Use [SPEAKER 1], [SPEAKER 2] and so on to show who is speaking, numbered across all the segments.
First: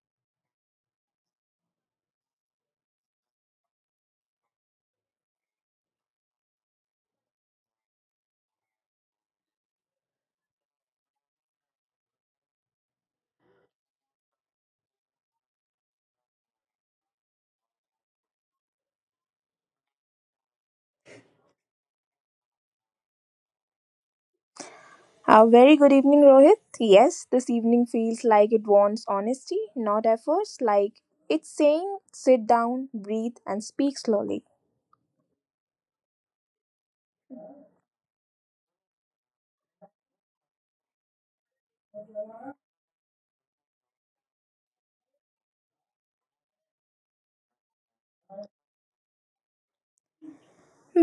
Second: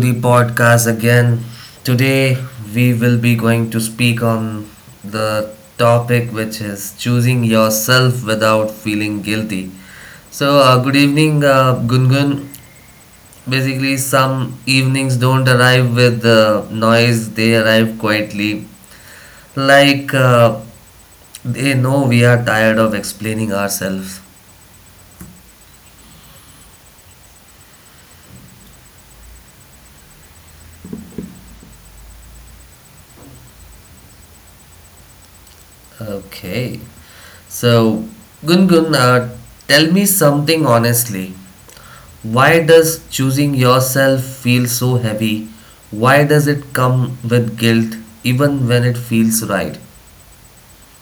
[SPEAKER 1] the podcast again. Today, we will be going to speak on the topic which is choosing yourself without feeling guilty. So, good evening, Gungun. Basically, some evenings don't arrive with noise, they arrive quietly. Like, uh, they know we are tired of explaining ourselves.
[SPEAKER 2] A very good evening, Rohit. Yes, this evening feels like it wants honesty, not efforts. Like it's saying, sit down, breathe, and speak slowly.
[SPEAKER 1] Okay. So, Gungun, tell me something honestly. Why does choosing yourself feel so heavy? Why does it come with guilt even when it feels right?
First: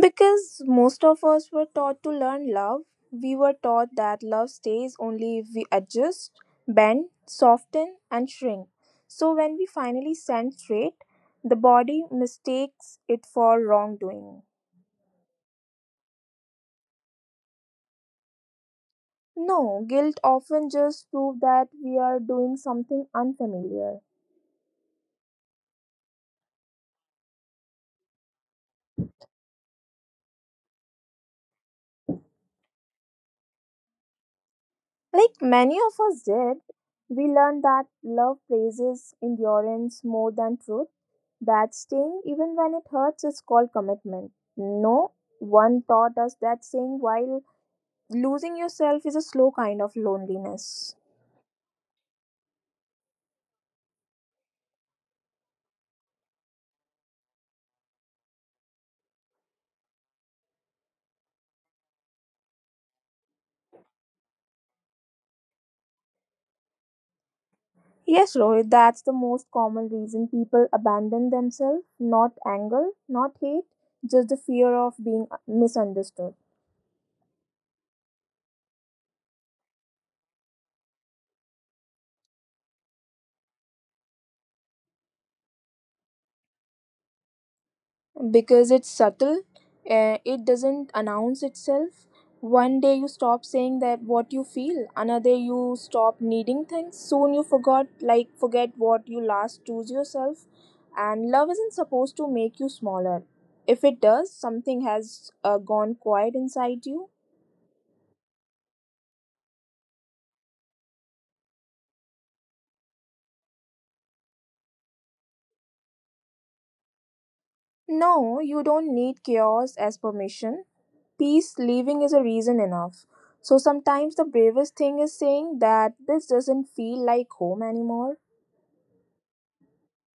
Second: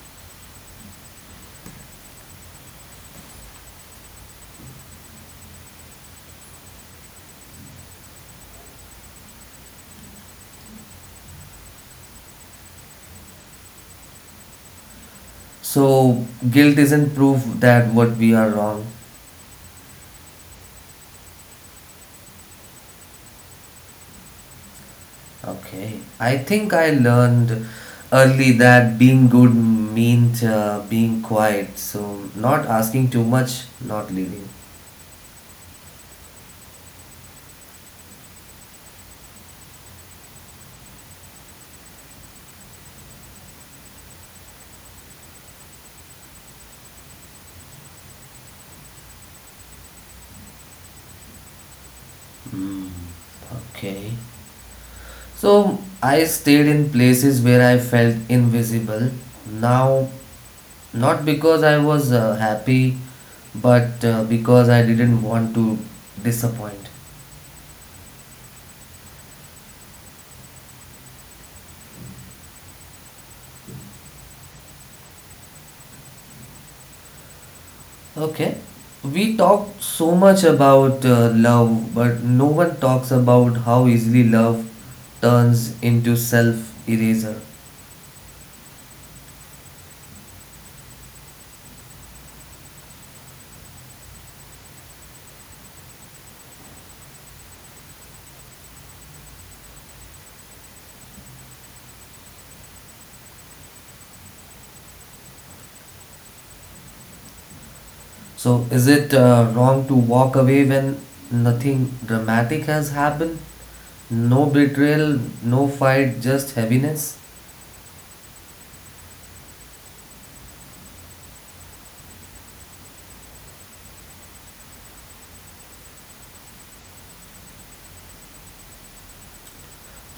[SPEAKER 2] Because most of us were taught to learn love, we were taught that love stays only if we adjust, bend, soften, and shrink. So when we finally stand straight, the body mistakes it for wrongdoing.
[SPEAKER 1] So, guilt isn't proof that what we are wrong.
[SPEAKER 2] No, guilt often just proves that we are doing something unfamiliar.
[SPEAKER 1] Okay. I think I learned early that being good means being quiet. So, not asking too much, not leading.
[SPEAKER 2] Like many of us did, we learned that love praises endurance more than truth, that staying even when it hurts is called commitment. No one taught us that staying while losing yourself is a slow kind of loneliness.
[SPEAKER 1] Okay. So I stayed in places where I felt invisible. Now, not because I was happy, but because I didn't want to disappoint.
[SPEAKER 2] Yes, Rohit, that's the most common reason people abandon themselves, not anger, not hate, just the fear of being misunderstood.
[SPEAKER 1] Okay. We talk so much about love, but no one talks about how easily love turns into self eraser.
[SPEAKER 2] Because it's subtle, it doesn't announce itself. One day you stop saying that what you feel, another you stop needing things. Soon you forgot like forget what you last choose yourself, and love isn't supposed to make you smaller. If it does, something has gone quiet inside you.
[SPEAKER 1] So, is it wrong to walk away when nothing dramatic has happened? No betrayal, no fight, just heaviness?
[SPEAKER 2] No, you don't need chaos as permission. Peace leaving is a reason enough. So sometimes the bravest thing is saying that this doesn't feel like home anymore.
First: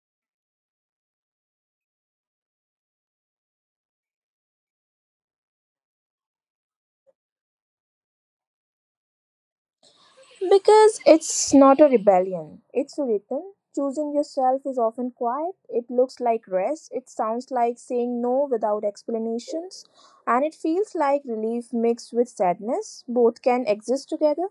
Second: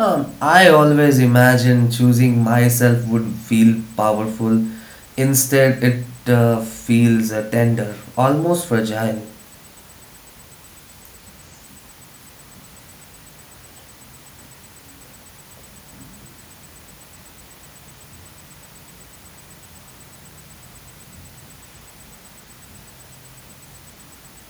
[SPEAKER 1] I always imagine choosing myself would feel powerful. Instead, it feels tender, almost fragile.
[SPEAKER 2] Because it's not a rebellion, it's a return. Choosing yourself is often quiet, it looks like rest, it sounds like saying no without explanations, and it feels like relief mixed with sadness. Both can exist together.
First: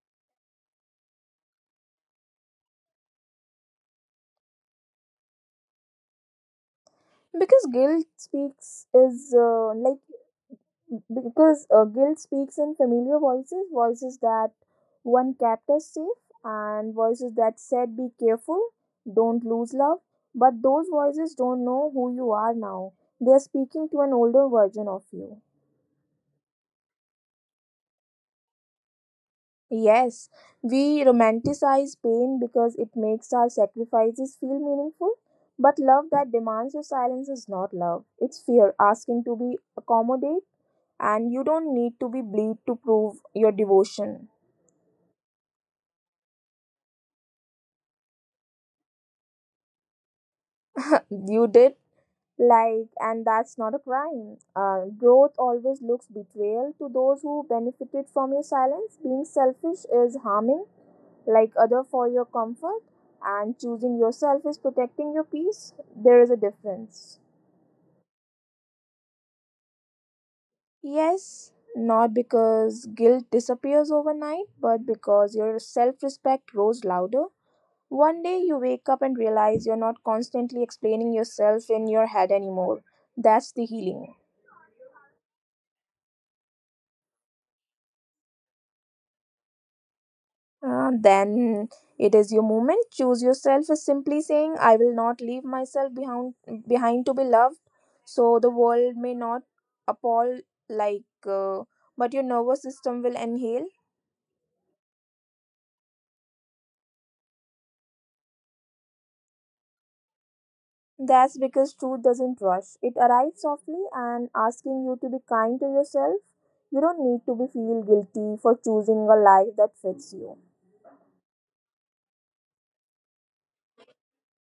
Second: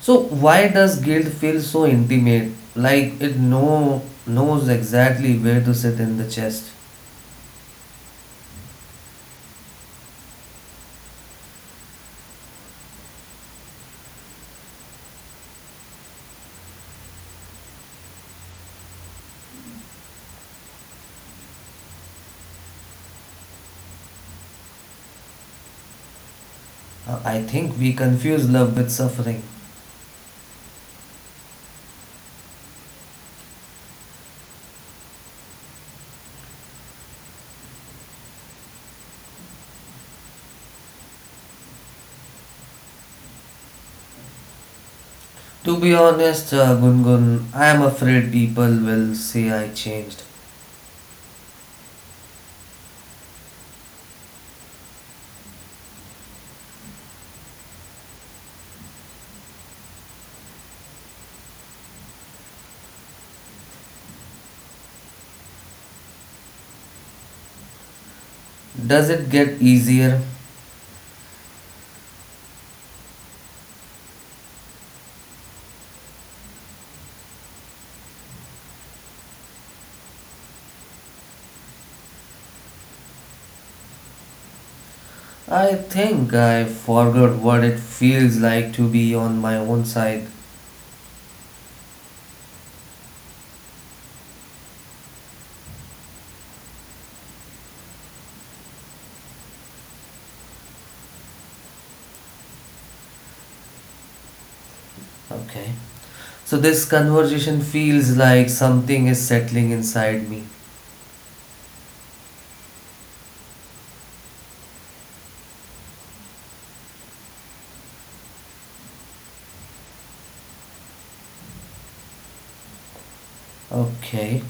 [SPEAKER 1] So why does guilt feel so intimate? Like it knows exactly where to sit in the chest.
[SPEAKER 2] Because guilt speaks is uh, like because guilt speaks in familiar voices, voices that one kept us safe, and voices that said, "Be careful, don't lose love." But those voices don't know who you are now. They're speaking to an older version of you.
[SPEAKER 1] I think we confuse love with suffering.
[SPEAKER 2] Yes, we romanticize pain because it makes our sacrifices feel meaningful. But love that demands your silence is not love. It's fear asking to be accommodated, and you don't need to be bleed to prove your devotion.
[SPEAKER 1] To be honest, Gungun, I am afraid people will say I changed.
[SPEAKER 2] You did? Like, and that's not a crime. Growth always looks betrayal to those who benefited from your silence. Being selfish is harming, like other for your comfort, and choosing yourself is protecting your peace. There is a difference.
[SPEAKER 1] Does it get easier?
[SPEAKER 2] Yes, not because guilt disappears overnight, but because your self respect grows louder. One day you wake up and realize you're not constantly explaining yourself in your head anymore. That's the healing.
[SPEAKER 1] I think I forgot what it feels like to be on my own side.
[SPEAKER 2] Then it is your moment. Choose yourself is simply saying, I will not leave myself behind, behind to be loved. So the world may not appall, like, uh, but your nervous system will inhale.
[SPEAKER 1] Okay. So this conversation feels like something is settling inside me.
[SPEAKER 2] That's because truth doesn't rush. It arrives softly and asking you to be kind to yourself. You don't need to be feel guilty for choosing a life that fits you.
[SPEAKER 1] Okay.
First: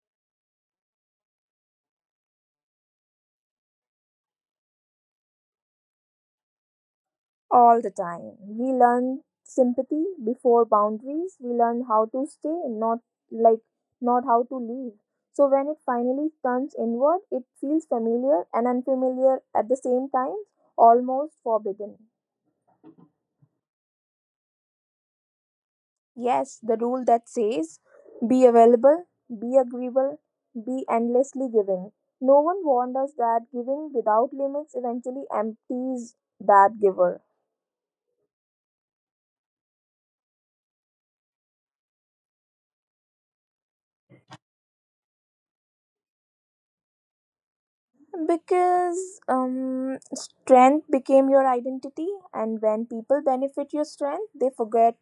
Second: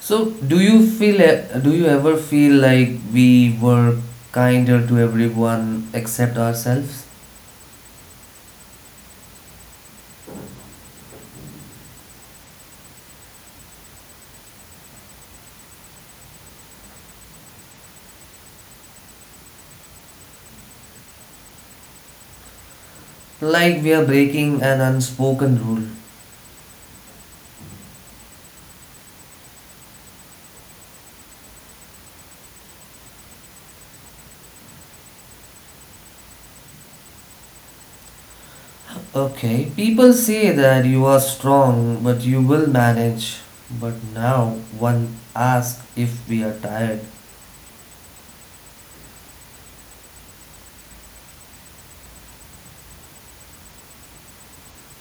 [SPEAKER 1] So do you do you ever feel like we were kinder to everyone except ourselves?
[SPEAKER 2] All the time. We learn sympathy before boundaries. We learn how to stay, like not how to leave. So when it finally turns inward, it feels familiar and unfamiliar at the same time, almost forbidden.
[SPEAKER 1] Like we are breaking an unspoken rule.
[SPEAKER 2] Yes, the rule that says be available, be agreeable, be endlessly giving. No one warned us that giving without limits eventually empties that giver.
[SPEAKER 1] Okay. People say that you are strong but you will manage. But now one asks if we are tired.
[SPEAKER 2] Because strength became your identity, and when people benefit your strength, they forget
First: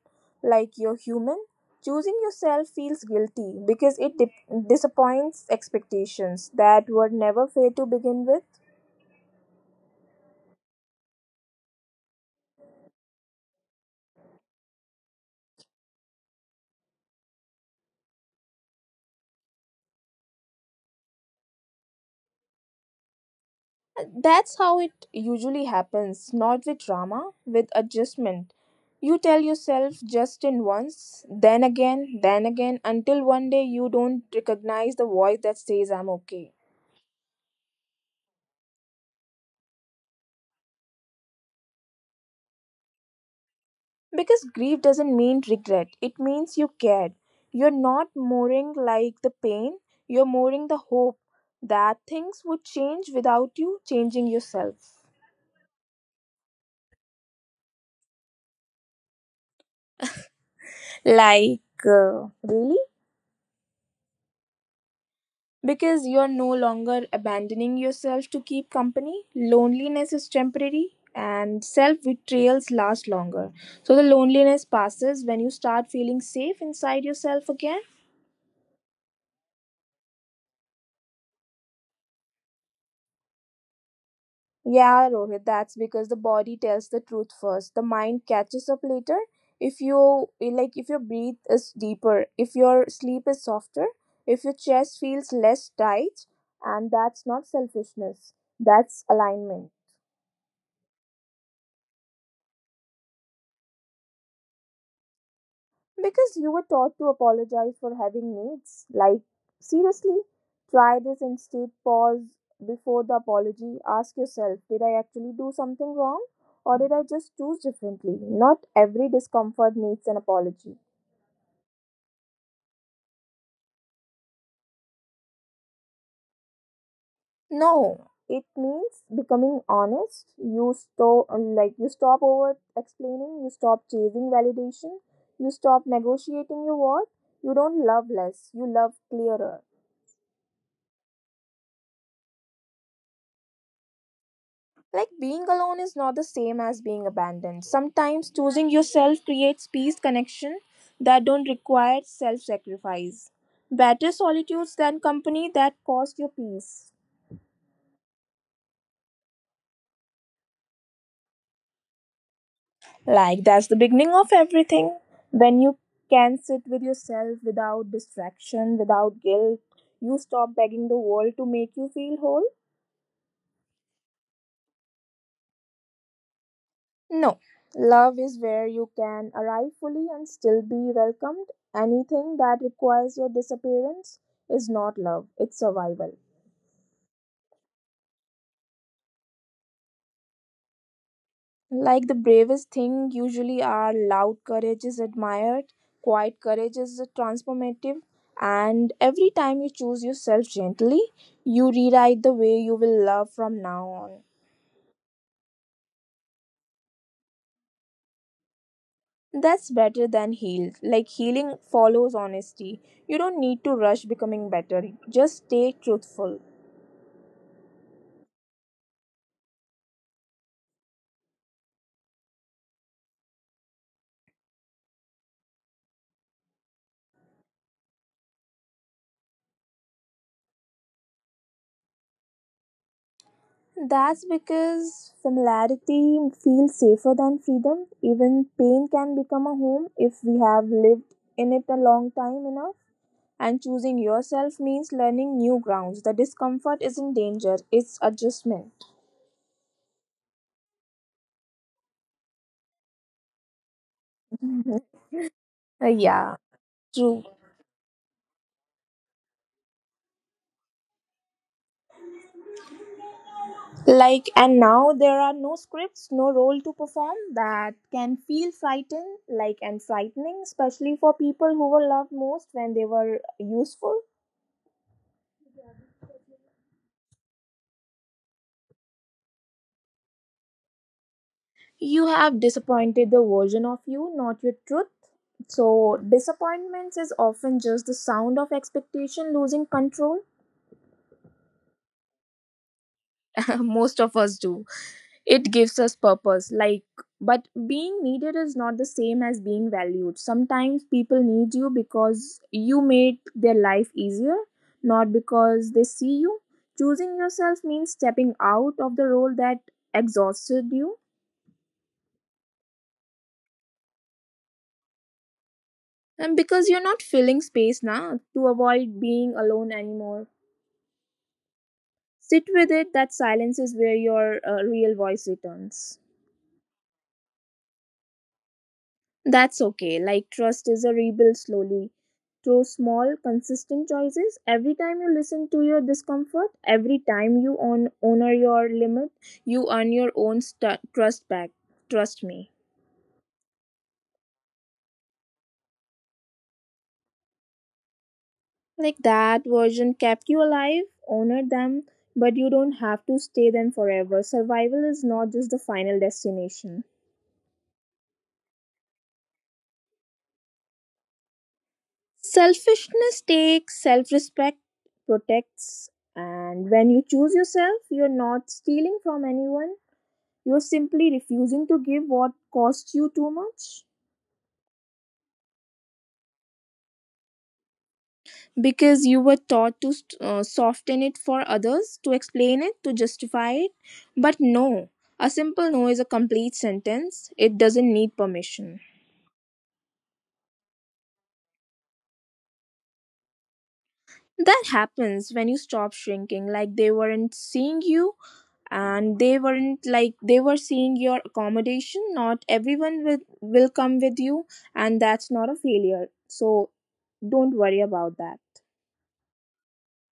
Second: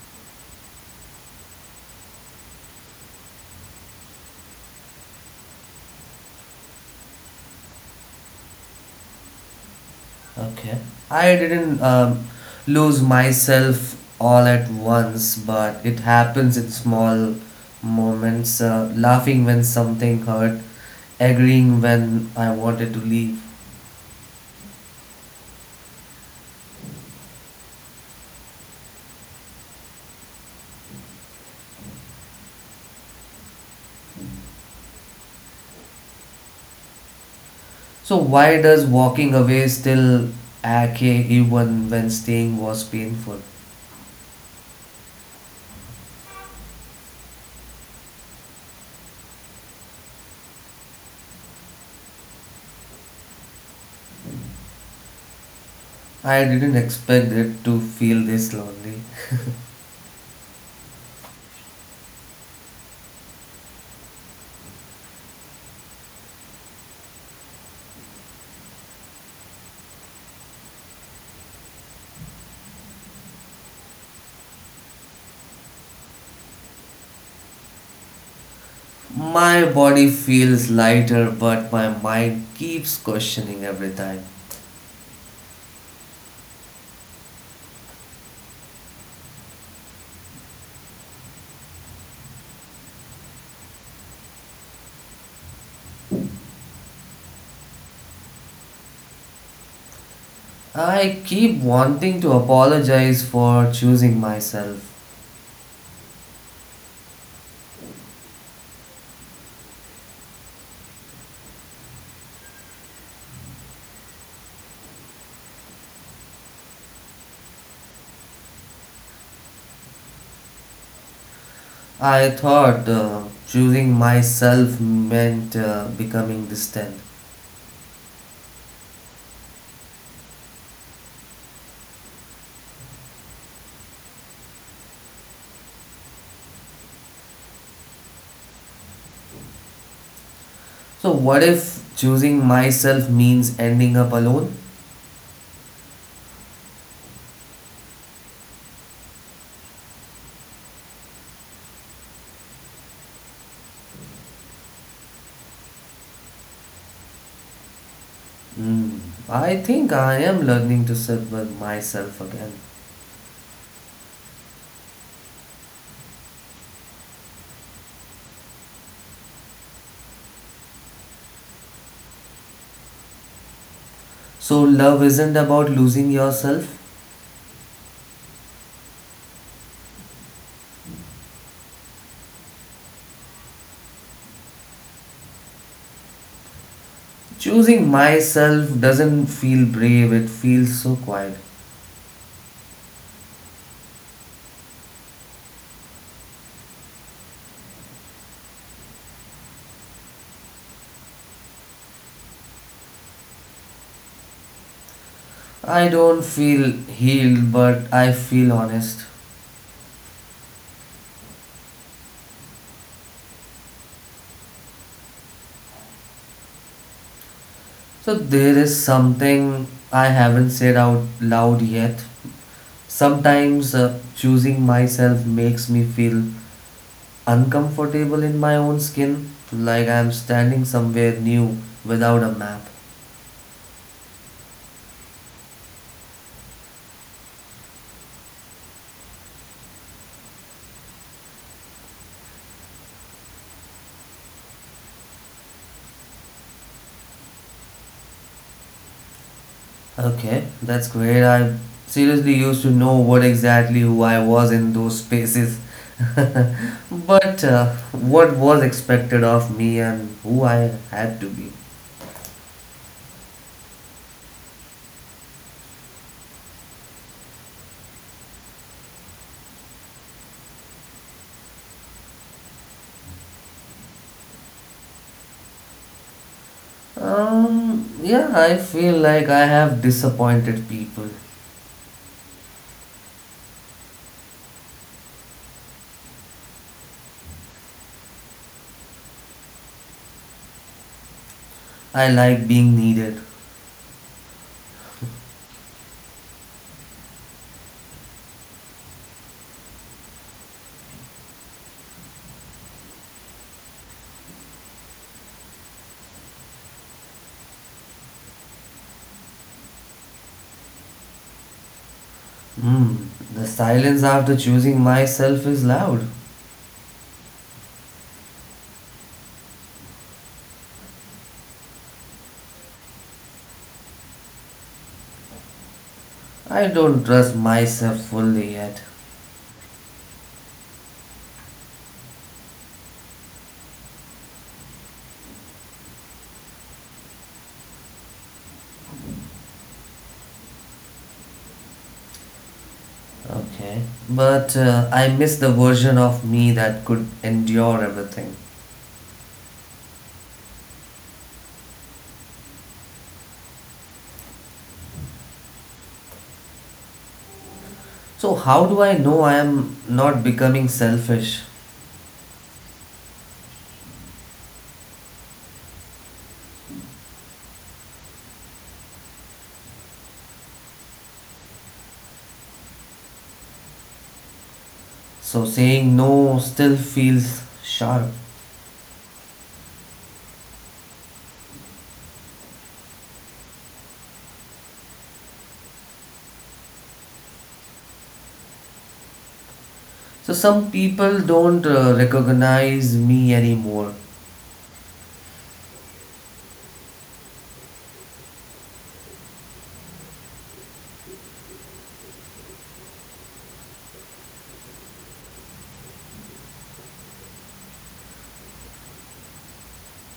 [SPEAKER 2] like you're human. Choosing yourself feels guilty because it disappoints expectations that were never fair to begin with.
[SPEAKER 1] Okay. I didn't lose myself all at once, but it happens in small moments. Laughing when something hurt, agreeing when I wanted to leave.
[SPEAKER 2] That's how it usually happens, not with drama, with adjustment. You tell yourself just in once, then again, until one day you don't recognize the voice that says, I'm okay.
[SPEAKER 1] So, why does walking away still ache even when staying was painful?
[SPEAKER 2] Because grief doesn't mean regret, it means you cared. You're not mourning like the pain, you're mourning the hope that things would change without you changing yourself.
[SPEAKER 1] I didn't expect it to feel this lonely.
[SPEAKER 2] Like, really? Because you're no longer abandoning yourself to keep company. Loneliness is temporary and self betrayals last longer. So the loneliness passes when you start feeling safe inside yourself again.
[SPEAKER 1] My body feels lighter, but my mind keeps questioning every time.
[SPEAKER 2] Yeah, Rohit, that's because the body tells the truth first. The mind catches up later. If your breath is deeper, if your sleep is softer, if your chest feels less tight, and that's not selfishness. That's alignment.
[SPEAKER 1] I keep wanting to apologize for choosing myself.
[SPEAKER 2] Because you were taught to apologize for having needs. Like, seriously, try this instead. Pause before the apology. Ask yourself, did I actually do something wrong? Or did I just choose differently? Not every discomfort needs an apology.
[SPEAKER 1] I thought choosing myself meant becoming distant.
[SPEAKER 2] No, it means becoming honest. You stop over explaining. You stop chasing validation. You stop negotiating your worth. You don't love less. You love clearer.
[SPEAKER 1] So, what if choosing myself means ending up alone?
[SPEAKER 2] Like being alone is not the same as being abandoned. Sometimes choosing yourself creates peace connection that don't require self-sacrifice. Better solitudes than company that cost your peace.
[SPEAKER 1] Hmm. I think I am learning to sit with myself again.
[SPEAKER 2] Like that's the beginning of everything. When you can sit with yourself without distraction, without guilt, you stop begging the world to make you feel whole.
[SPEAKER 1] So, love isn't about losing yourself.
[SPEAKER 2] No, love is where you can arrive fully and still be welcomed. Anything that requires your disappearance is not love, it's survival.
[SPEAKER 1] Choosing myself doesn't feel brave, it feels so quiet.
[SPEAKER 2] Like the bravest thing, usually our loud courage is admired, quiet courage is transformative, and every time you choose yourself gently, you rewrite the way you will love from now on.
[SPEAKER 1] I don't feel healed, but I feel honest.
[SPEAKER 2] That's better than healed. Like healing follows honesty. You don't need to rush becoming better, just stay truthful.
[SPEAKER 1] So there is something I haven't said out loud yet. Sometimes choosing myself makes me feel uncomfortable in my own skin, like I'm standing somewhere new without a map.
[SPEAKER 2] That's because familiarity feels safer than freedom. Even pain can become a home if we have lived in it a long time enough. And choosing yourself means learning new grounds. The discomfort isn't danger, it's adjustment.
[SPEAKER 1] Okay, that's great. I seriously used to know what exactly who I was in
[SPEAKER 2] Mhm.
[SPEAKER 1] those spaces.
[SPEAKER 2] Uh, yeah, True.
[SPEAKER 1] But what was expected of me and who I had to be.
[SPEAKER 2] Like, and now there are no scripts, no role to perform that can feel frightened, and frightening, especially for people who were loved most when they were useful.
[SPEAKER 1] Yeah, I feel like I have disappointed people.
[SPEAKER 2] You have disappointed the version of you, not your truth. So, disappointments is often just the sound of expectation losing control.
[SPEAKER 1] I like being needed.
[SPEAKER 2] Most of us do. It gives us purpose. Like, but being needed is not the same as being valued. Sometimes people need you because you made their life easier, not because they see you. Choosing yourself means stepping out of the role that exhausted you.
[SPEAKER 1] Hmm, the silence after choosing myself is loud.
[SPEAKER 2] And because you're not filling space now to avoid being alone anymore. Sit with it, that silence is where your real voice returns.
[SPEAKER 1] I don't trust myself fully yet.
[SPEAKER 2] That's okay. Like trust is a rebuild slowly through small, consistent choices. Every time you listen to your discomfort, every time you on honor your limit, you earn your own trust back. Trust me.
[SPEAKER 1] Okay. But I miss the version of me that could endure everything.
[SPEAKER 2] Like that version kept you alive, honored them, but you don't have to stay them forever. Survival is not just the final destination.
[SPEAKER 1] So, how do I know I am not becoming selfish?
[SPEAKER 2] Selfishness takes self respect, protects, and when you choose yourself, you're not stealing from anyone. You're simply refusing to give what costs you too much.
[SPEAKER 1] So, saying no still feels sharp.
[SPEAKER 2] Because you were taught to soften it for others, to explain it, to justify it. But no, a simple no is a complete sentence, it doesn't need permission.
[SPEAKER 1] So, some people don't recognize me anymore.
[SPEAKER 2] That happens when you stop shrinking, like they weren't seeing you and they were seeing your accommodation. Not everyone will come with you, and that's not a failure. So don't worry about that.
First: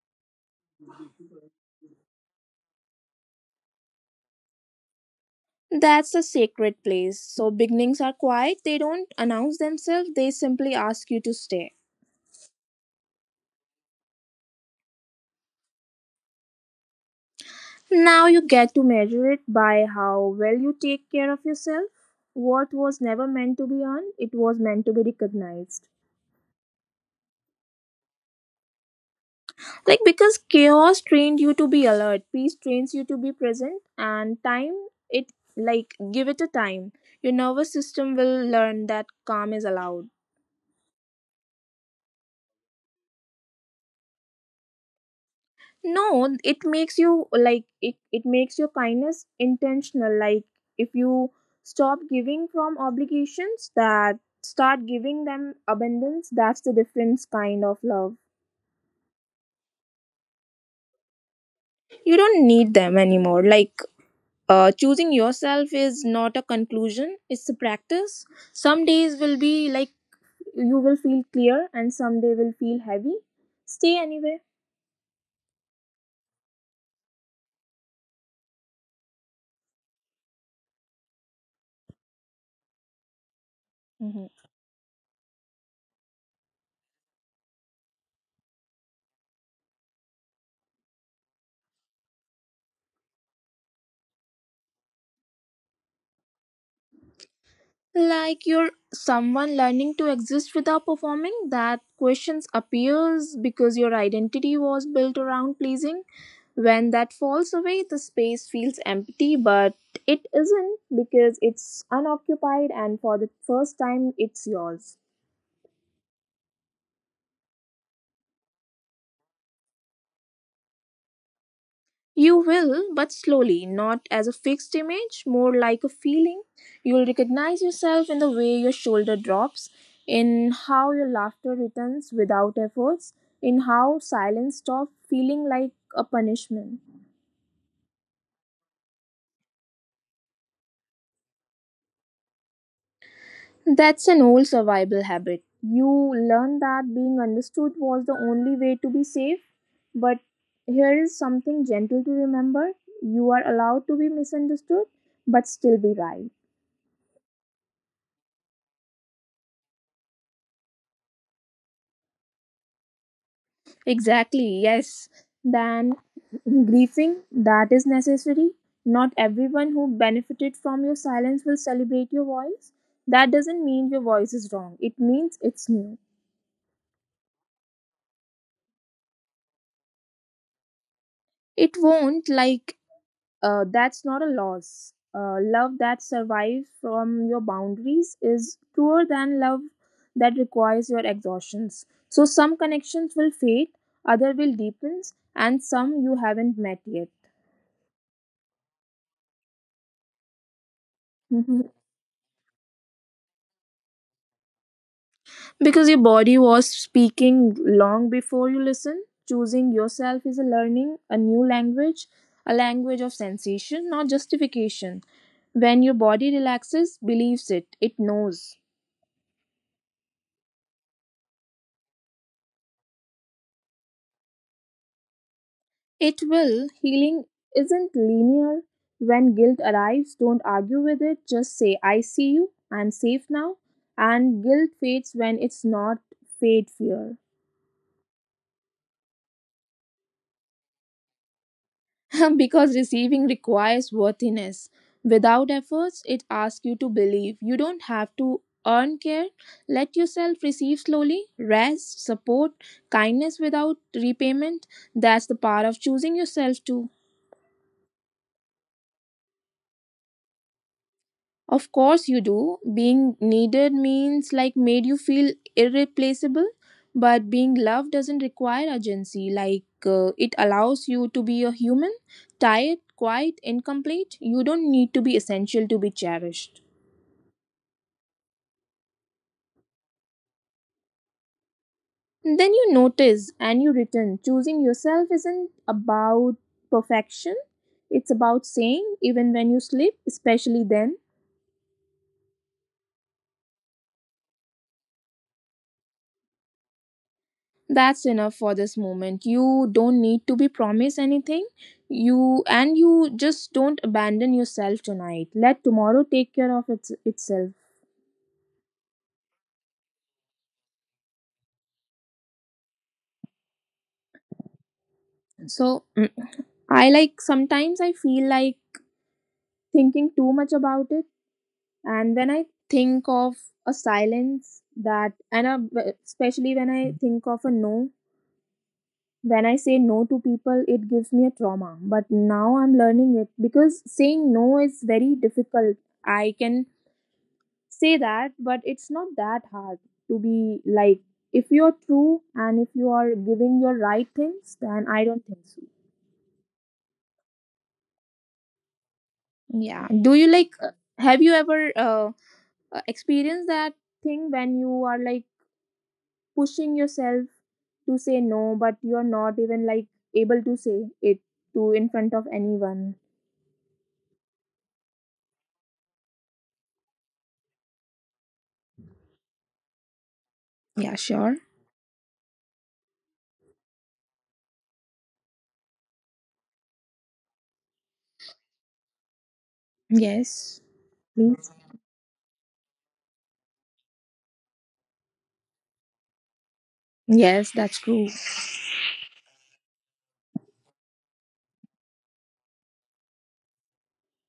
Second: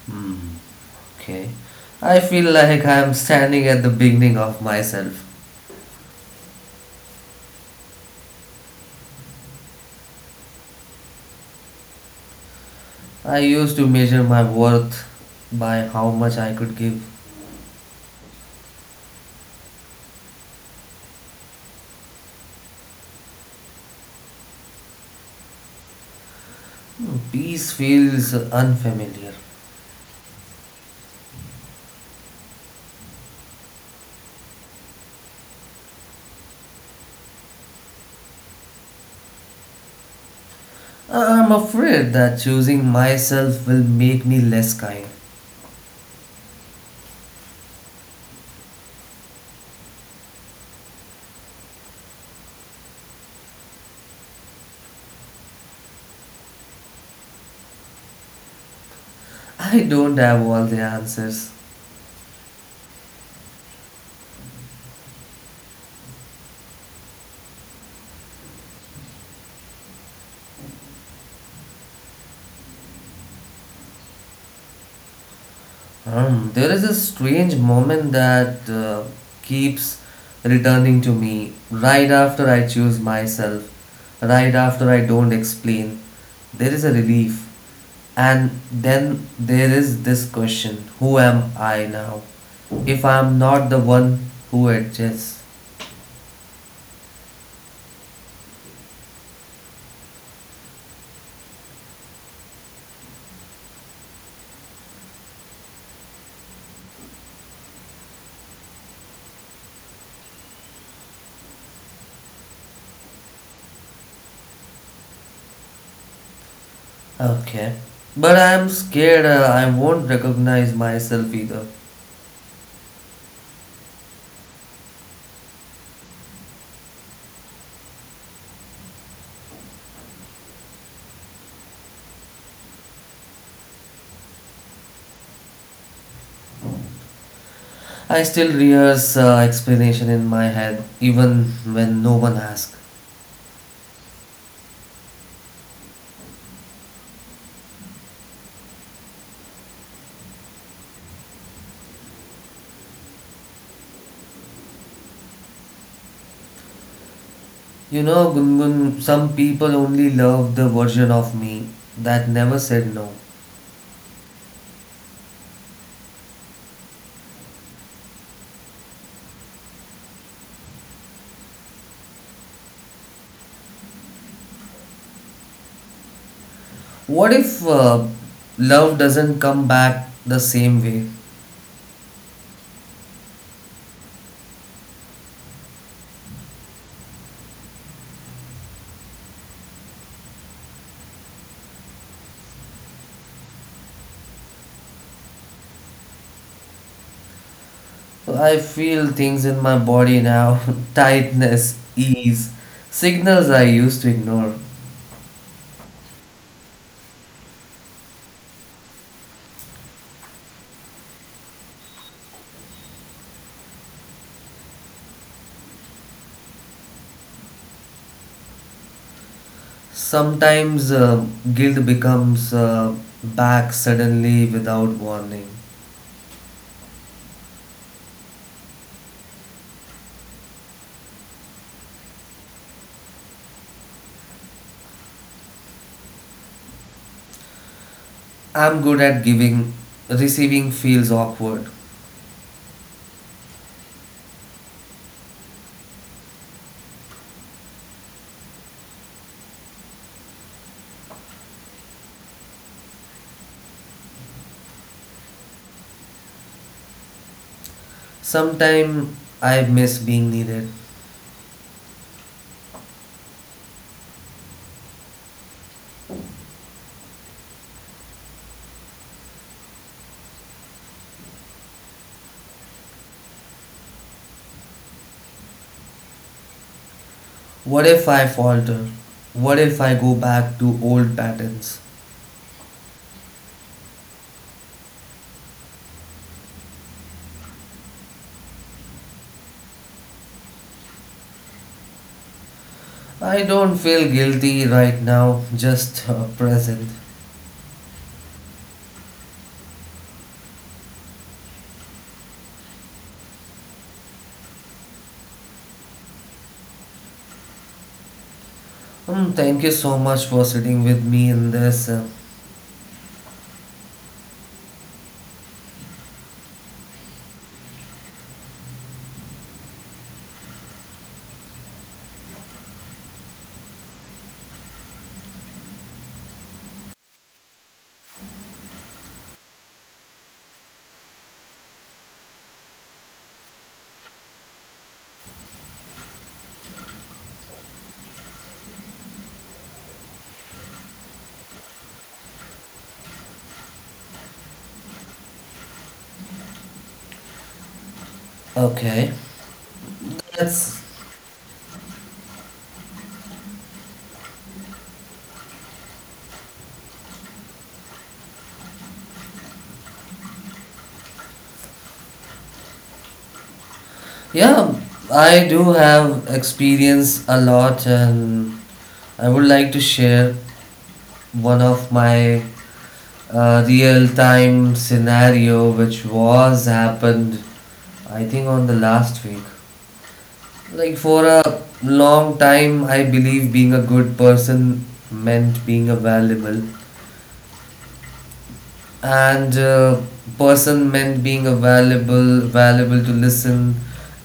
[SPEAKER 1] Hmm. Okay. I feel like I am standing at the beginning of myself.
[SPEAKER 2] That's a sacred place. So beginnings are quiet, they don't announce themselves, they simply ask you to stay.
[SPEAKER 1] I used to measure my worth by how much I could give.
[SPEAKER 2] Now you get to measure it by how well you take care of yourself. What was never meant to be earned, it was meant to be recognized.
[SPEAKER 1] Hmm, peace feels unfamiliar.
[SPEAKER 2] Like because chaos trained you to be alert, peace trains you to be present, and time it like give it a time. Your nervous system will learn that calm is allowed.
[SPEAKER 1] I'm afraid that choosing myself will make me less kind.
[SPEAKER 2] No, it makes your kindness intentional. Like if you stop giving from obligations, that start giving them abundance. That's the difference kind of love.
[SPEAKER 1] I don't have all the answers.
[SPEAKER 2] You don't need them anymore. Choosing yourself is not a conclusion, it's a practice. Some days will be like You will feel clear and some day will feel heavy. Stay anyway.
[SPEAKER 1] There is a strange moment that keeps returning to me right after I choose myself,
[SPEAKER 2] Mhm.
[SPEAKER 1] right after I don't explain. There is a relief, and then there is this question: who am I now? If I am not the one who adjusts.
[SPEAKER 2] Like you're someone learning to exist without performing, that questions appears because your identity was built around pleasing. When that falls away, the space feels empty, but it isn't, because it's unoccupied and for the first time it's yours.
[SPEAKER 1] Okay. But I am scared I won't recognize myself either.
[SPEAKER 2] You will, but slowly, not as a fixed image, more like a feeling. You'll recognize yourself in the way your shoulder drops, in how your laughter returns without efforts, in how silence stops feeling like a punishment.
[SPEAKER 1] I still rehearse explanation in my head even when no one asks.
[SPEAKER 2] That's an old survival habit. You learned that being understood was the only way to be safe, but here is something gentle to remember. You are allowed to be misunderstood, but still be right.
[SPEAKER 1] You know, Gungun, some people only love the version of me that never said no.
[SPEAKER 2] Exactly, yes. Than grieving that is necessary. Not everyone who benefited from your silence will celebrate your voice. That doesn't mean your voice is wrong. It means it's new.
[SPEAKER 1] What if love doesn't come back the same way?
[SPEAKER 2] It won't. That's not a loss. Love that survives from your boundaries is truer than love that requires your exhaustions. So some connections will fade, other will deepens, and some you haven't met yet.
[SPEAKER 1] I feel things in my body now
[SPEAKER 2] Mm-hmm.
[SPEAKER 1] tightness, ease, signals I used to ignore.
[SPEAKER 2] Because your body was speaking long before you listen. Choosing yourself is a learning, a new language, a language of sensation, not justification. When your body relaxes, believes it, it knows.
[SPEAKER 1] Sometimes guilt becomes back suddenly without warning.
[SPEAKER 2] It will. Healing isn't linear. When guilt arrives, don't argue with it. Just say, I see you, I'm safe now. And guilt fades when it's not, fade fear.
[SPEAKER 1] I'm good at giving, receiving feels awkward.
[SPEAKER 2] Because receiving requires worthiness. Without efforts, it asks you to believe. You don't have to earn care. Let yourself receive slowly. Rest, support, kindness without repayment. That's the power of choosing yourself too.
[SPEAKER 1] Sometimes I miss being needed.
[SPEAKER 2] Of course you do. Being needed means like made you feel irreplaceable, but being loved doesn't require urgency. Like it allows you to be a human, tired, quiet, incomplete. You don't need to be essential to be cherished.
[SPEAKER 1] What if I falter? What if I go back to old patterns?
[SPEAKER 2] Then you notice and you return. Choosing yourself isn't about perfection. It's about saying even when you sleep, especially then.
[SPEAKER 1] I don't feel guilty right now, just present.
[SPEAKER 2] That's enough for this moment. You don't need to be promised anything. You just don't abandon yourself tonight. Let tomorrow take care of itself.
[SPEAKER 1] Thank you so much for sitting with me in this.
[SPEAKER 2] So I sometimes I feel like thinking too much about it, and when I think of a silence especially when I think of a no, when I say no to people, it gives me a trauma. But now I'm learning it, because saying no is very difficult. I can say that, but it's not that hard to be like, if you're true and if you are giving your right things, then I don't think so.
[SPEAKER 1] Okay.
[SPEAKER 2] Yeah. Do you like,
[SPEAKER 1] That's.
[SPEAKER 2] have you ever experienced that thing when you are like pushing yourself to say no, but you're not even like able to say it to in front of anyone?
[SPEAKER 1] Yeah, I do have experience a lot, and I would like to share
[SPEAKER 2] Yeah, sure.
[SPEAKER 1] one of my real time scenario which was happened, I think, on the last week.
[SPEAKER 2] Yes.
[SPEAKER 1] Like for a
[SPEAKER 2] Please.
[SPEAKER 1] long time, I believe being a good person meant being a valuable,
[SPEAKER 2] Yes, that's true.
[SPEAKER 1] and person meant being available, available to listen,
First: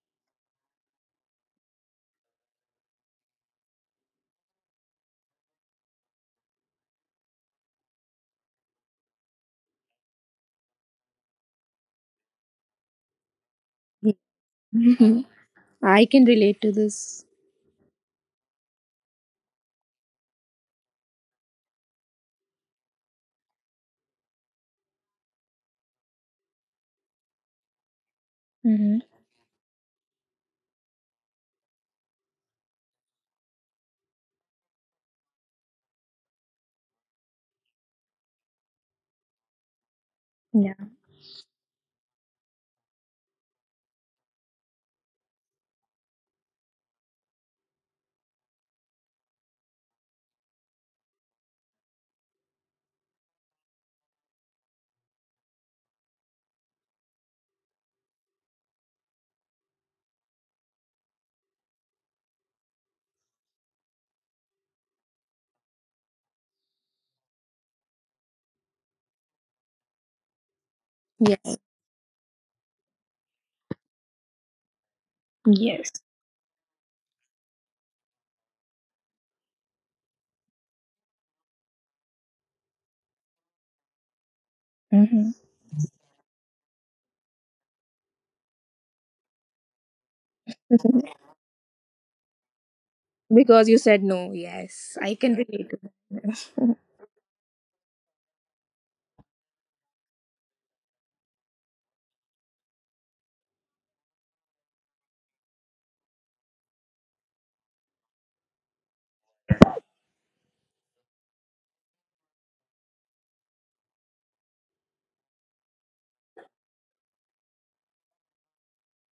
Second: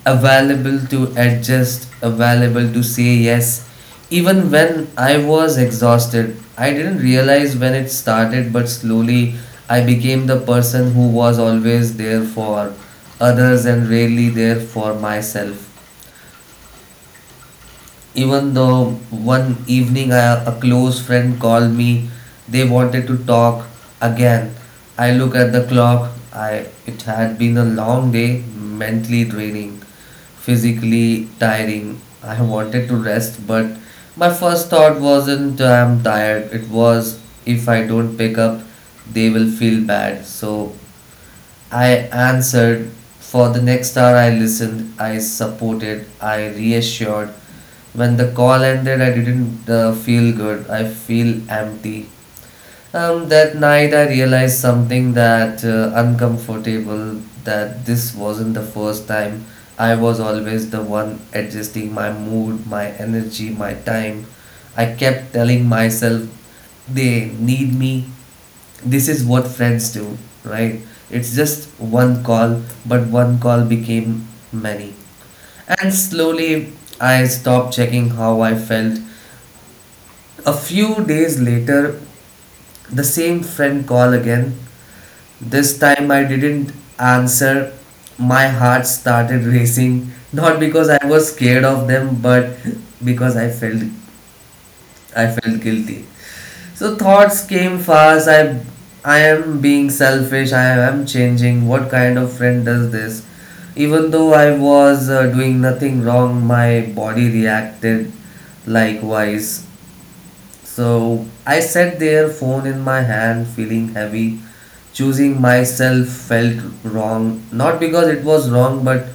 [SPEAKER 1] available to adjust, available to say yes. Even when I was exhausted, I didn't realize when it started, but slowly I became the person who was always there for others and rarely there for
[SPEAKER 2] Yeah. Mhm.
[SPEAKER 1] myself.
[SPEAKER 2] I can relate to this.
[SPEAKER 1] Even though one evening I, a close friend called me, they wanted to talk again. I look at the clock, I it had been a long day,
[SPEAKER 2] Hmm.
[SPEAKER 1] mentally draining, physically tiring. I wanted to rest, but my first thought wasn't I'm tired, it was if I don't pick up they will feel bad, so
[SPEAKER 2] Yeah.
[SPEAKER 1] I answered. For the next hour, I listened, I supported, I reassured. When the call ended, I didn't feel good. I feel empty. That night I realized something that uncomfortable that this wasn't the first time. I was always the one adjusting my mood, my energy, my time. I kept telling myself they need me. This is what friends do, right? It's
[SPEAKER 2] Yes.
[SPEAKER 1] just one call, but one call became many.
[SPEAKER 2] Yes.
[SPEAKER 1] And slowly I stopped checking how I felt. A few days later, the same friend called again.
[SPEAKER 2] Hmm.
[SPEAKER 1] This time I didn't answer. My heart started racing, not because I was scared of them, but because
[SPEAKER 2] Because you said no. Yes, I
[SPEAKER 1] I
[SPEAKER 2] can
[SPEAKER 1] felt
[SPEAKER 2] relate to
[SPEAKER 1] guilty.
[SPEAKER 2] that.
[SPEAKER 1] So thoughts came fast. I am being selfish. I am changing. What kind of friend does this? Even though I was doing nothing wrong, my body reacted likewise, so I sat there, phone in my hand, feeling heavy. Choosing myself felt wrong, not because it was wrong, but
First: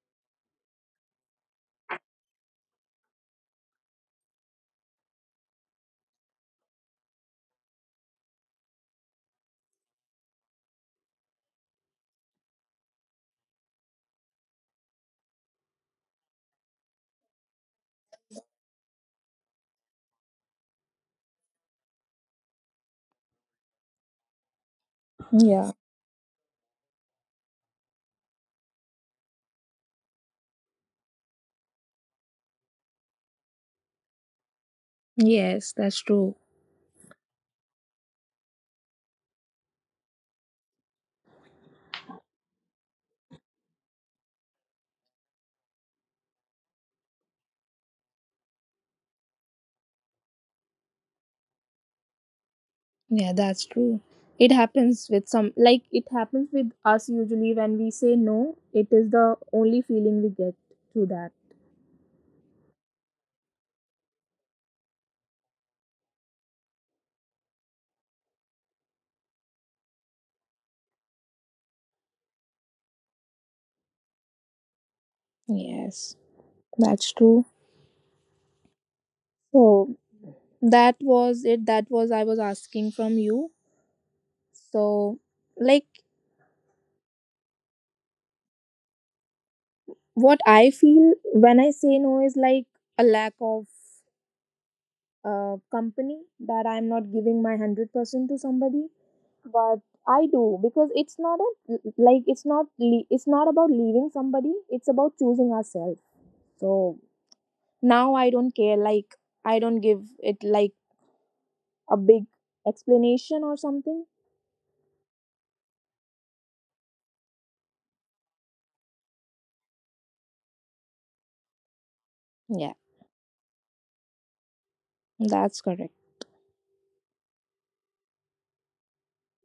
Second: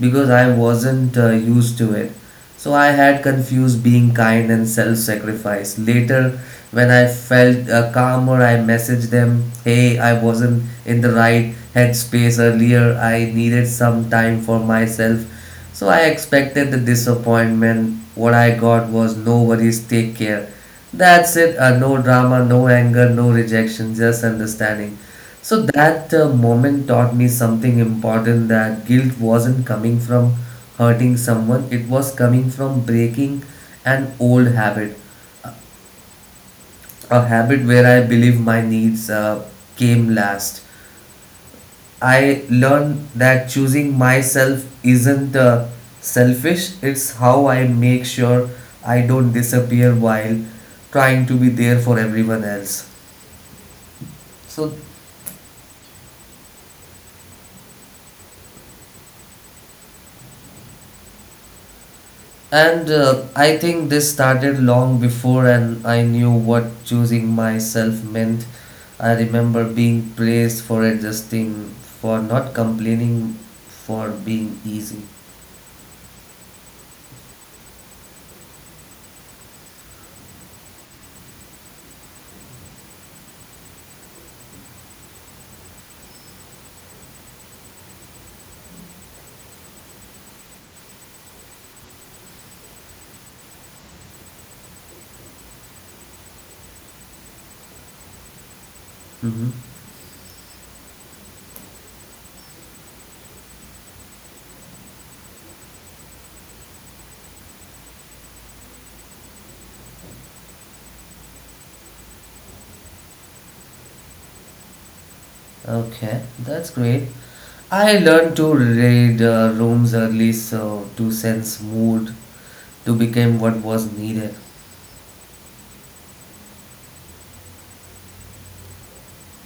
[SPEAKER 1] because I wasn't used to it. So I had confused being kind and self sacrifice. Later, when I felt calmer, I messaged them, "Hey, I wasn't in the right headspace earlier. I needed some time for myself." So I expected the disappointment. What I got was "no worries, take care." That's it. No drama, no anger, no rejection, just understanding. So
[SPEAKER 2] Yeah.
[SPEAKER 1] that moment taught me something important that guilt wasn't coming from hurting someone, it was coming from breaking an old habit,
[SPEAKER 2] Yes, that's true.
[SPEAKER 1] a habit where I believe my needs came last. I learned that choosing myself isn't selfish, it's how I make sure I don't disappear while trying to be there for everyone else.
[SPEAKER 2] Yeah, that's true. It
[SPEAKER 1] So,
[SPEAKER 2] happens with some, like, it happens with us usually when we say no, it is the only feeling we get to that.
[SPEAKER 1] and I think this started long before, and I knew what choosing myself meant. I remember being praised for adjusting, for not complaining, for being easy.
[SPEAKER 2] Yes, that's true. So, that was it. That was I was asking from you. So, like, what I feel when I say no is like a lack of company, that I'm not giving my 100% to somebody,
[SPEAKER 1] Mm-hmm.
[SPEAKER 2] but I do, because it's not a like it's not it's not about leaving somebody, it's about choosing ourselves. So now I don't care, like I don't give it like a big explanation or something.
[SPEAKER 1] Okay, that's great. I learned to read rooms early so to sense mood
[SPEAKER 2] Yeah,
[SPEAKER 1] to become what was needed.
[SPEAKER 2] that's correct.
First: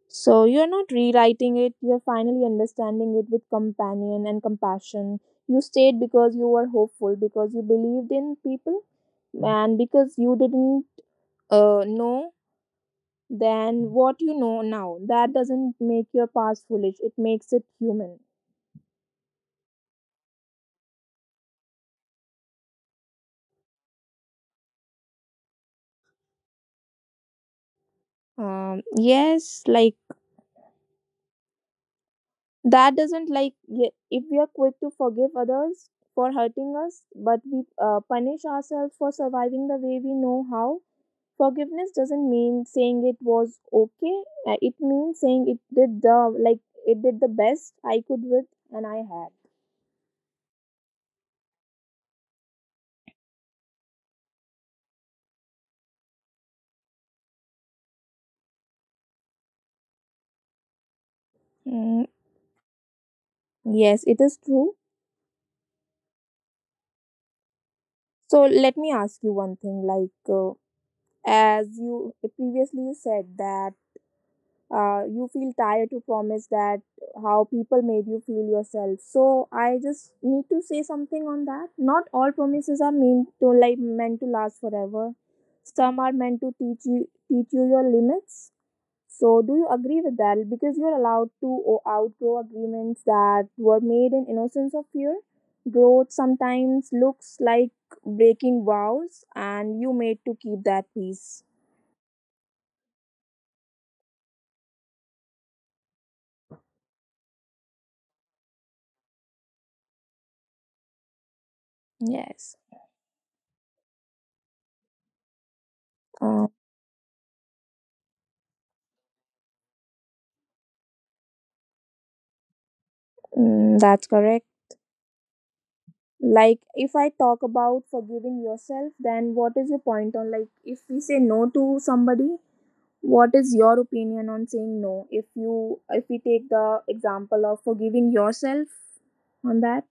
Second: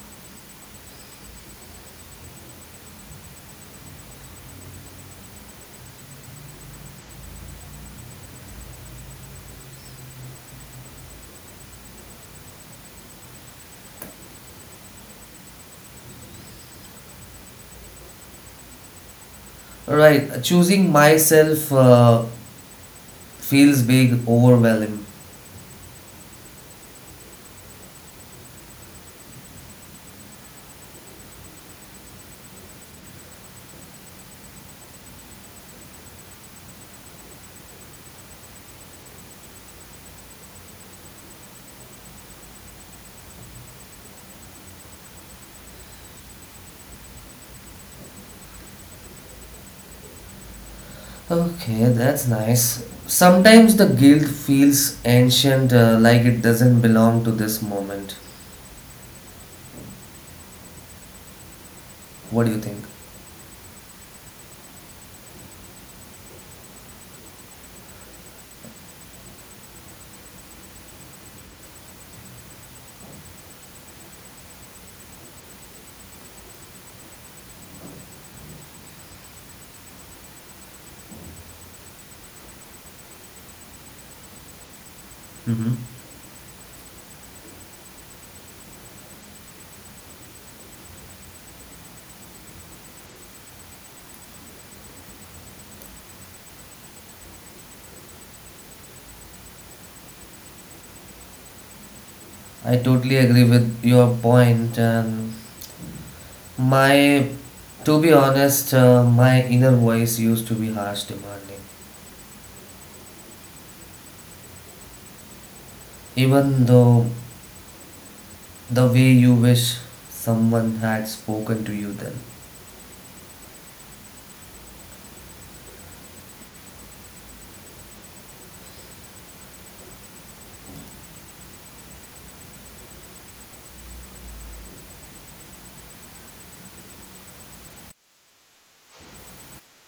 [SPEAKER 2] So you're not rewriting it, you're finally understanding it with companion and compassion. You stayed because you were hopeful, because you believed in people, and because you didn't know then what you know now. That doesn't make your past foolish. It makes it human.
[SPEAKER 1] Right, choosing myself feels big, overwhelming.
[SPEAKER 2] Yes, like that doesn't like if we are quick to forgive others for hurting us, but we punish ourselves for surviving the way we know how. Forgiveness doesn't mean saying it was okay. It means saying it did the like it did the best I could with and I had.
[SPEAKER 1] Okay, that's nice. Sometimes the guilt feels ancient, like it doesn't belong to this moment.
[SPEAKER 2] Mm,
[SPEAKER 1] What do you think?
[SPEAKER 2] yes, it is true. So let me ask you one thing. Like as you previously you said that you feel tired to promise that how people made you feel yourself. So I just need to say something on that. Not all promises are meant to like meant to last forever.
[SPEAKER 1] Hmm.
[SPEAKER 2] Some are meant to teach you your limits. So, do you agree with that? Because you're allowed to outgrow agreements that were made in innocence of fear. Growth sometimes looks like breaking vows, and you made to keep that peace.
[SPEAKER 1] I totally agree with your point, and my, to be honest, my inner voice used to be harsh, demanding.
[SPEAKER 2] Yes, uh,
[SPEAKER 1] Even though the way you wish someone had spoken to you then?
[SPEAKER 2] mm, that's correct. Like, if I talk about forgiving yourself, then what is your point on, like, if we say no to somebody? What is your opinion on saying no? If we take the example of forgiving yourself on that,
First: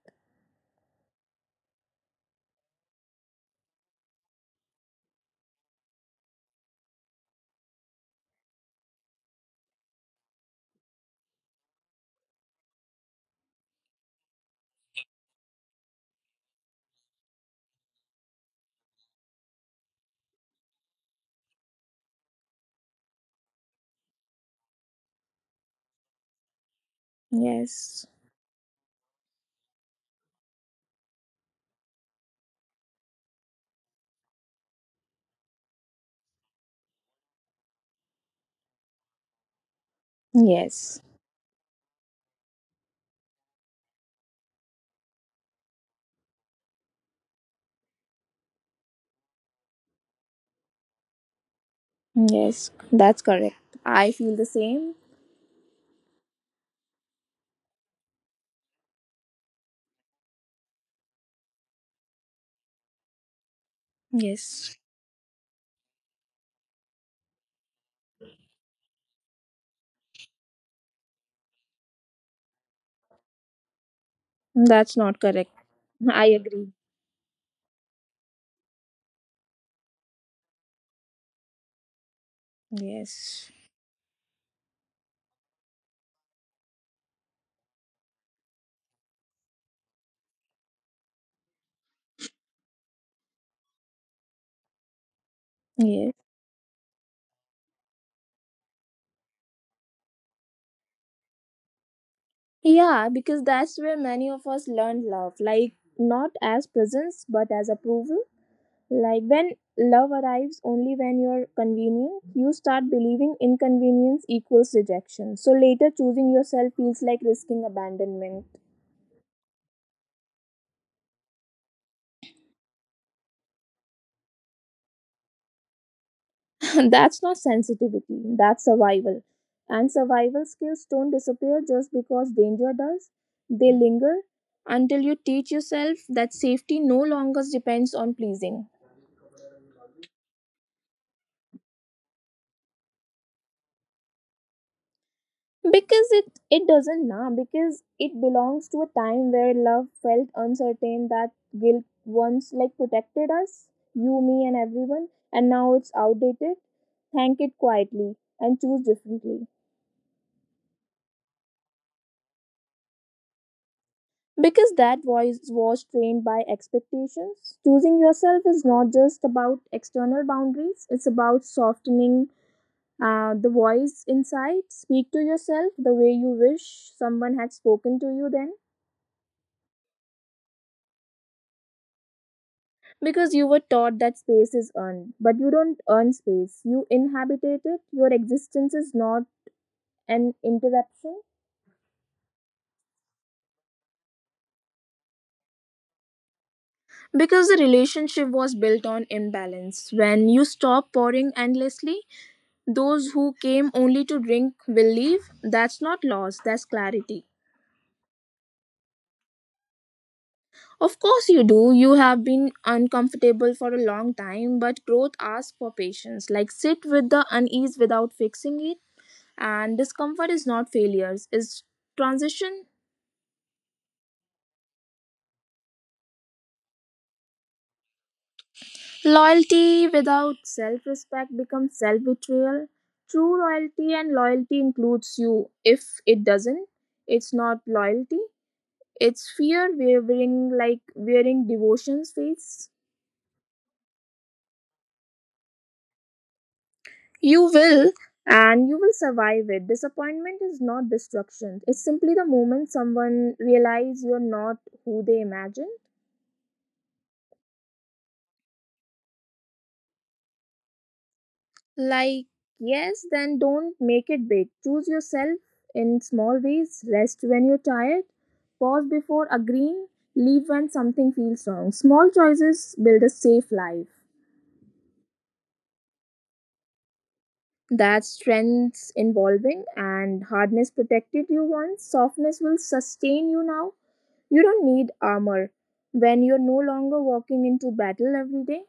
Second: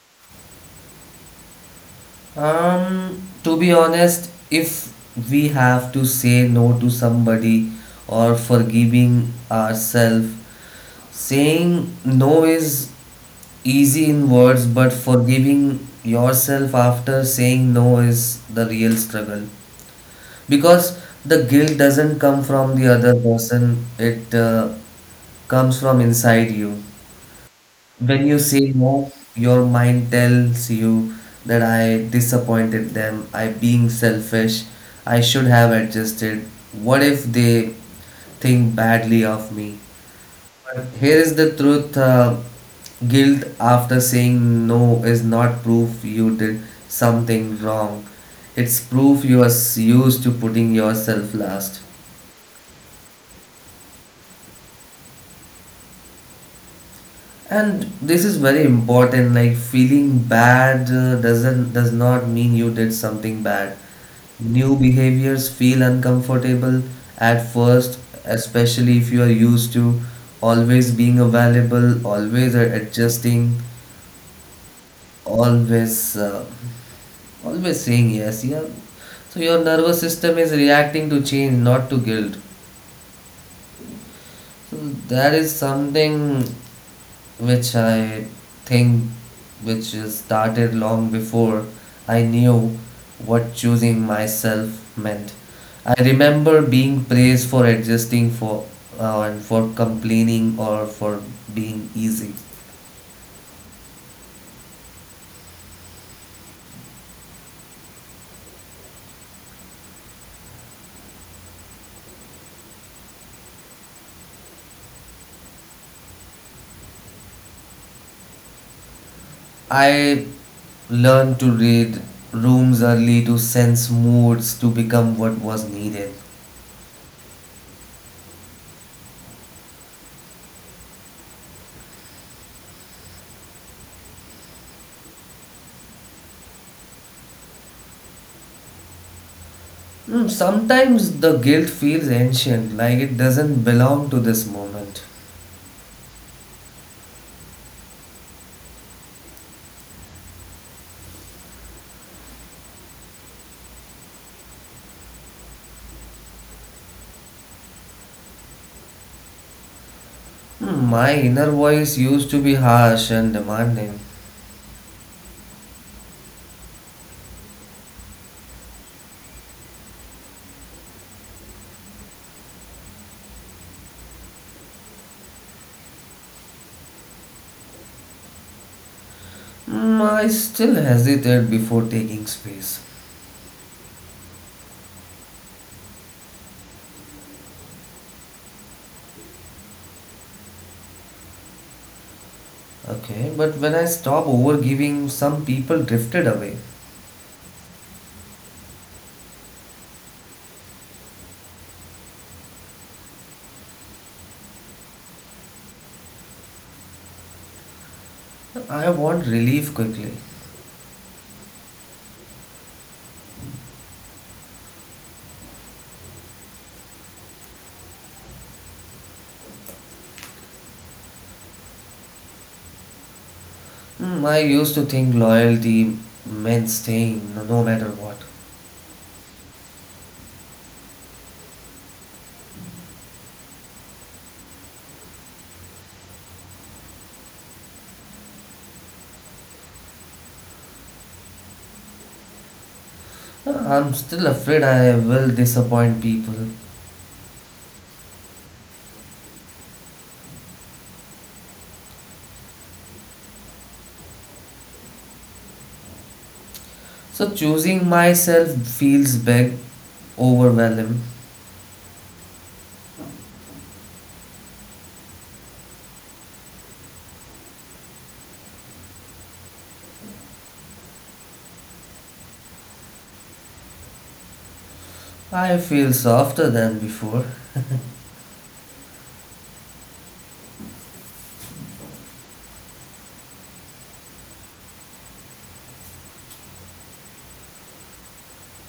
[SPEAKER 1] To be honest, if we have to say no to somebody or forgiving ourselves, saying no is easy in words, but forgiving yourself after saying no is the real struggle because the guilt doesn't come from the other person, it comes from inside you.
[SPEAKER 2] yes.
[SPEAKER 1] When you say no, your mind tells you that I disappointed them, I being selfish, I should have adjusted. What if they think badly of me? But
[SPEAKER 2] Yes,
[SPEAKER 1] here is the truth: guilt after saying no is not proof you did something wrong. It's proof you are used to putting yourself last.
[SPEAKER 2] yes, that's correct. I feel the same.
[SPEAKER 1] And this is very important. Like feeling bad does not mean you did something bad.
[SPEAKER 2] Yes,
[SPEAKER 1] New behaviors feel uncomfortable at first, especially if you are used to always being available, adjusting,
[SPEAKER 2] that's not correct.
[SPEAKER 1] always
[SPEAKER 2] I
[SPEAKER 1] uh,
[SPEAKER 2] agree.
[SPEAKER 1] always saying yes. Yeah. So your nervous system is reacting to change, not to guilt.
[SPEAKER 2] Yes,
[SPEAKER 1] That is something which I think which is started long before I knew what choosing myself meant. I
[SPEAKER 2] yes.
[SPEAKER 1] remember being praised for adjusting for and for complaining or for being easy.
[SPEAKER 2] Yeah, because that's where many of us learn love. Like, not as presence, but as approval. Like, when love arrives only when you're convenient, you start believing inconvenience equals rejection. So, later choosing yourself feels like risking abandonment.
[SPEAKER 1] I learned to read rooms early to sense moods to become what was needed.
[SPEAKER 2] That's not sensitivity, that's survival. And survival skills don't disappear just because danger does, they linger until you teach yourself that safety no longer depends on pleasing.
[SPEAKER 1] Mm, sometimes the guilt feels ancient, like it doesn't belong to this moment.
[SPEAKER 2] Because it doesn't now, because it belongs to a time where love felt uncertain, that guilt once like protected us, you, me, and everyone, and now it's outdated. Thank it quietly and choose differently.
[SPEAKER 1] Mm, my inner voice used to be harsh and demanding.
[SPEAKER 2] Because that voice was trained by expectations. Choosing yourself is not just about external boundaries, it's about softening the voice inside. Speak to yourself the way you wish someone had spoken to you then.
[SPEAKER 1] Mm, I still hesitate before taking space.
[SPEAKER 2] Because you were taught that space is earned, but you don't earn space, you inhabit it. Your existence is not an interruption.
[SPEAKER 1] Okay, but when I stop overgiving, some people drifted away.
[SPEAKER 2] Because the relationship was built on imbalance. When you stop pouring endlessly, those who came only to drink will leave. That's not loss, that's clarity.
[SPEAKER 1] I want relief quickly.
[SPEAKER 2] Of course, you do. You have been uncomfortable for a long time, but growth asks for patience. Like, sit with the unease without fixing it. And discomfort is not failures, it's transition.
[SPEAKER 1] Mm, I used to think loyalty meant staying no matter what.
[SPEAKER 2] Loyalty without self respect becomes self betrayal. True loyalty and loyalty includes you. If it doesn't, it's not loyalty. It's fear wearing like wearing devotion's face.
[SPEAKER 1] I'm still afraid I will disappoint people.
[SPEAKER 2] You will, and you will survive it. Disappointment is not destruction, it's simply the moment someone realizes you're not who they imagined.
[SPEAKER 1] So choosing myself feels big, overwhelming.
[SPEAKER 2] Like, yes, then don't make it big. Choose yourself in small ways, rest when you're tired, pause before agreeing, leave when something feels wrong. Small choices build a safe life.
[SPEAKER 1] I feel softer than before.
[SPEAKER 2] That strength's involving and hardness protected you once, softness will sustain you now. You don't need armor when you're no longer walking into battle every day.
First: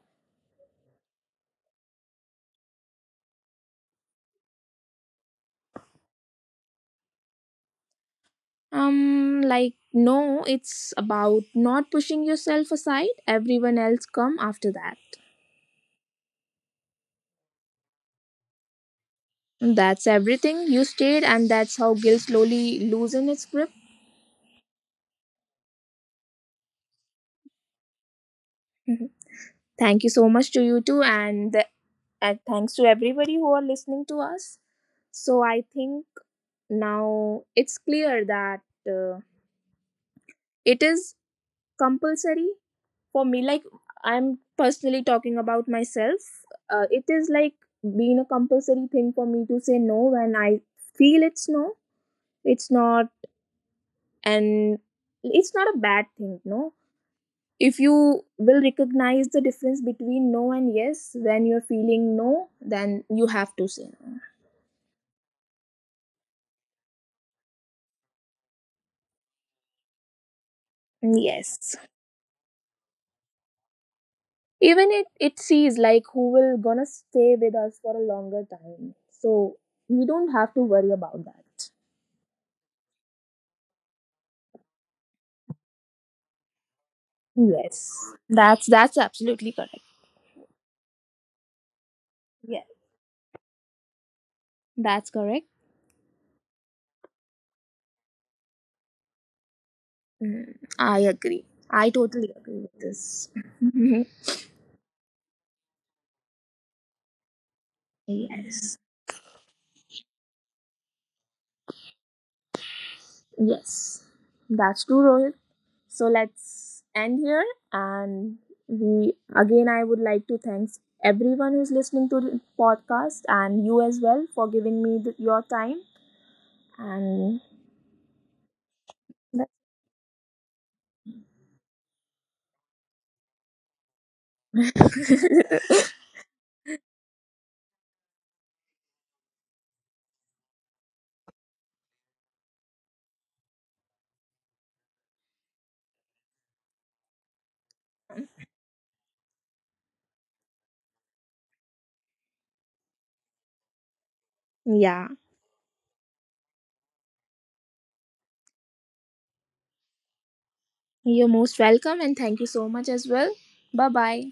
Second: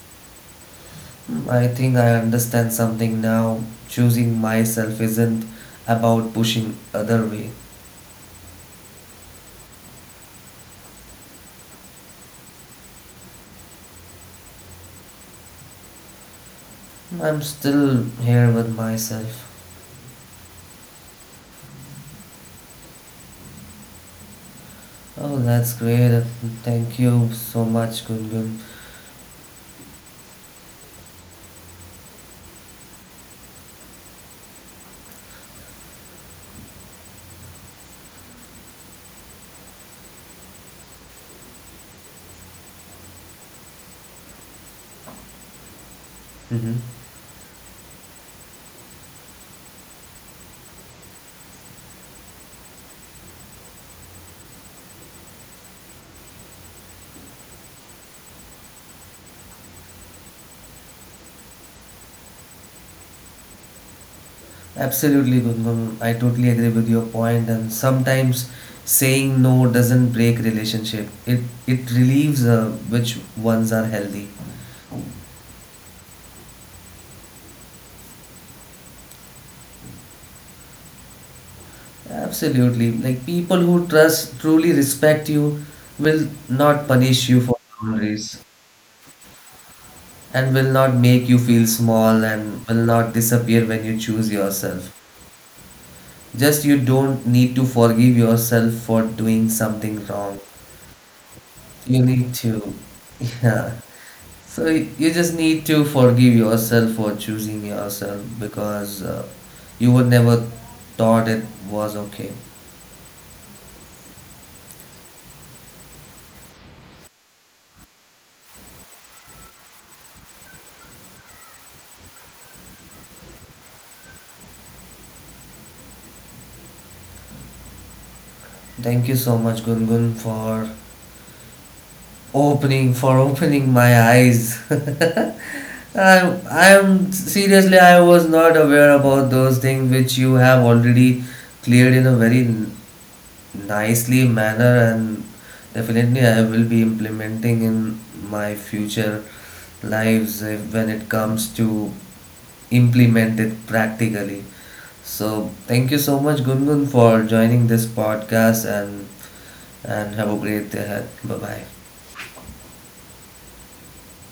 [SPEAKER 1] Hmm, I think I understand something now. Choosing myself isn't about pushing other way.
[SPEAKER 2] Like, no, it's about not pushing yourself aside. Everyone else come after that.
[SPEAKER 1] I'm still here with myself.
[SPEAKER 2] That's everything. You stayed, and that's how guilt slowly loosen its grip.
[SPEAKER 1] Oh, that's great. Thank you so much, Gungun.
[SPEAKER 2] Mhm. Thank you so much to you too, and thanks to everybody who are listening to us. So I think now it's clear that uh, it is compulsory for me, like I'm personally talking about myself.
[SPEAKER 1] Hmm.
[SPEAKER 2] It is like being a compulsory thing for me to say no when I feel it's no. It's not, and it's not a bad thing, no. If you will recognize the difference between no and yes, when you're feeling no, then you have to say no.
[SPEAKER 1] Absolutely, Gungun. I totally agree with your point. And sometimes saying no doesn't break relationship. It
[SPEAKER 2] Yes,
[SPEAKER 1] it relieves which ones are healthy.
[SPEAKER 2] even it it sees like who will gonna stay with us for a longer time, so we don't have to worry about that.
[SPEAKER 1] Absolutely. Like people who trust, truly respect you, will not punish you for
[SPEAKER 2] Yes,
[SPEAKER 1] boundaries
[SPEAKER 2] that's absolutely correct.
[SPEAKER 1] and will not make you feel small
[SPEAKER 2] Yeah,
[SPEAKER 1] and will not disappear when you choose yourself.
[SPEAKER 2] that's correct.
[SPEAKER 1] Just you don't need to forgive yourself for doing something wrong.
[SPEAKER 2] Mm, I agree. I
[SPEAKER 1] You
[SPEAKER 2] totally
[SPEAKER 1] need
[SPEAKER 2] agree
[SPEAKER 1] to,
[SPEAKER 2] with this.
[SPEAKER 1] yeah. So you just need to forgive yourself for choosing yourself
[SPEAKER 2] Yes,
[SPEAKER 1] because you were never thought it was okay.
[SPEAKER 2] yes, that's true, Rohit. So let's end here, and we again. I would like to thanks everyone who's listening to the podcast and you as well for giving me your time. And
[SPEAKER 1] Thank you so much, Gungun, for opening my eyes. I I am seriously I was not aware about those things which you have already cleared in a very nicely manner and definitely I will be implementing in my future lives if, when it comes to implement it practically.
[SPEAKER 2] yeah,
[SPEAKER 1] So thank you so much, Gungun, for joining this podcast and have a great day ahead.
[SPEAKER 2] you're
[SPEAKER 1] Bye
[SPEAKER 2] most
[SPEAKER 1] bye.
[SPEAKER 2] welcome, and thank you so much as well. Bye bye.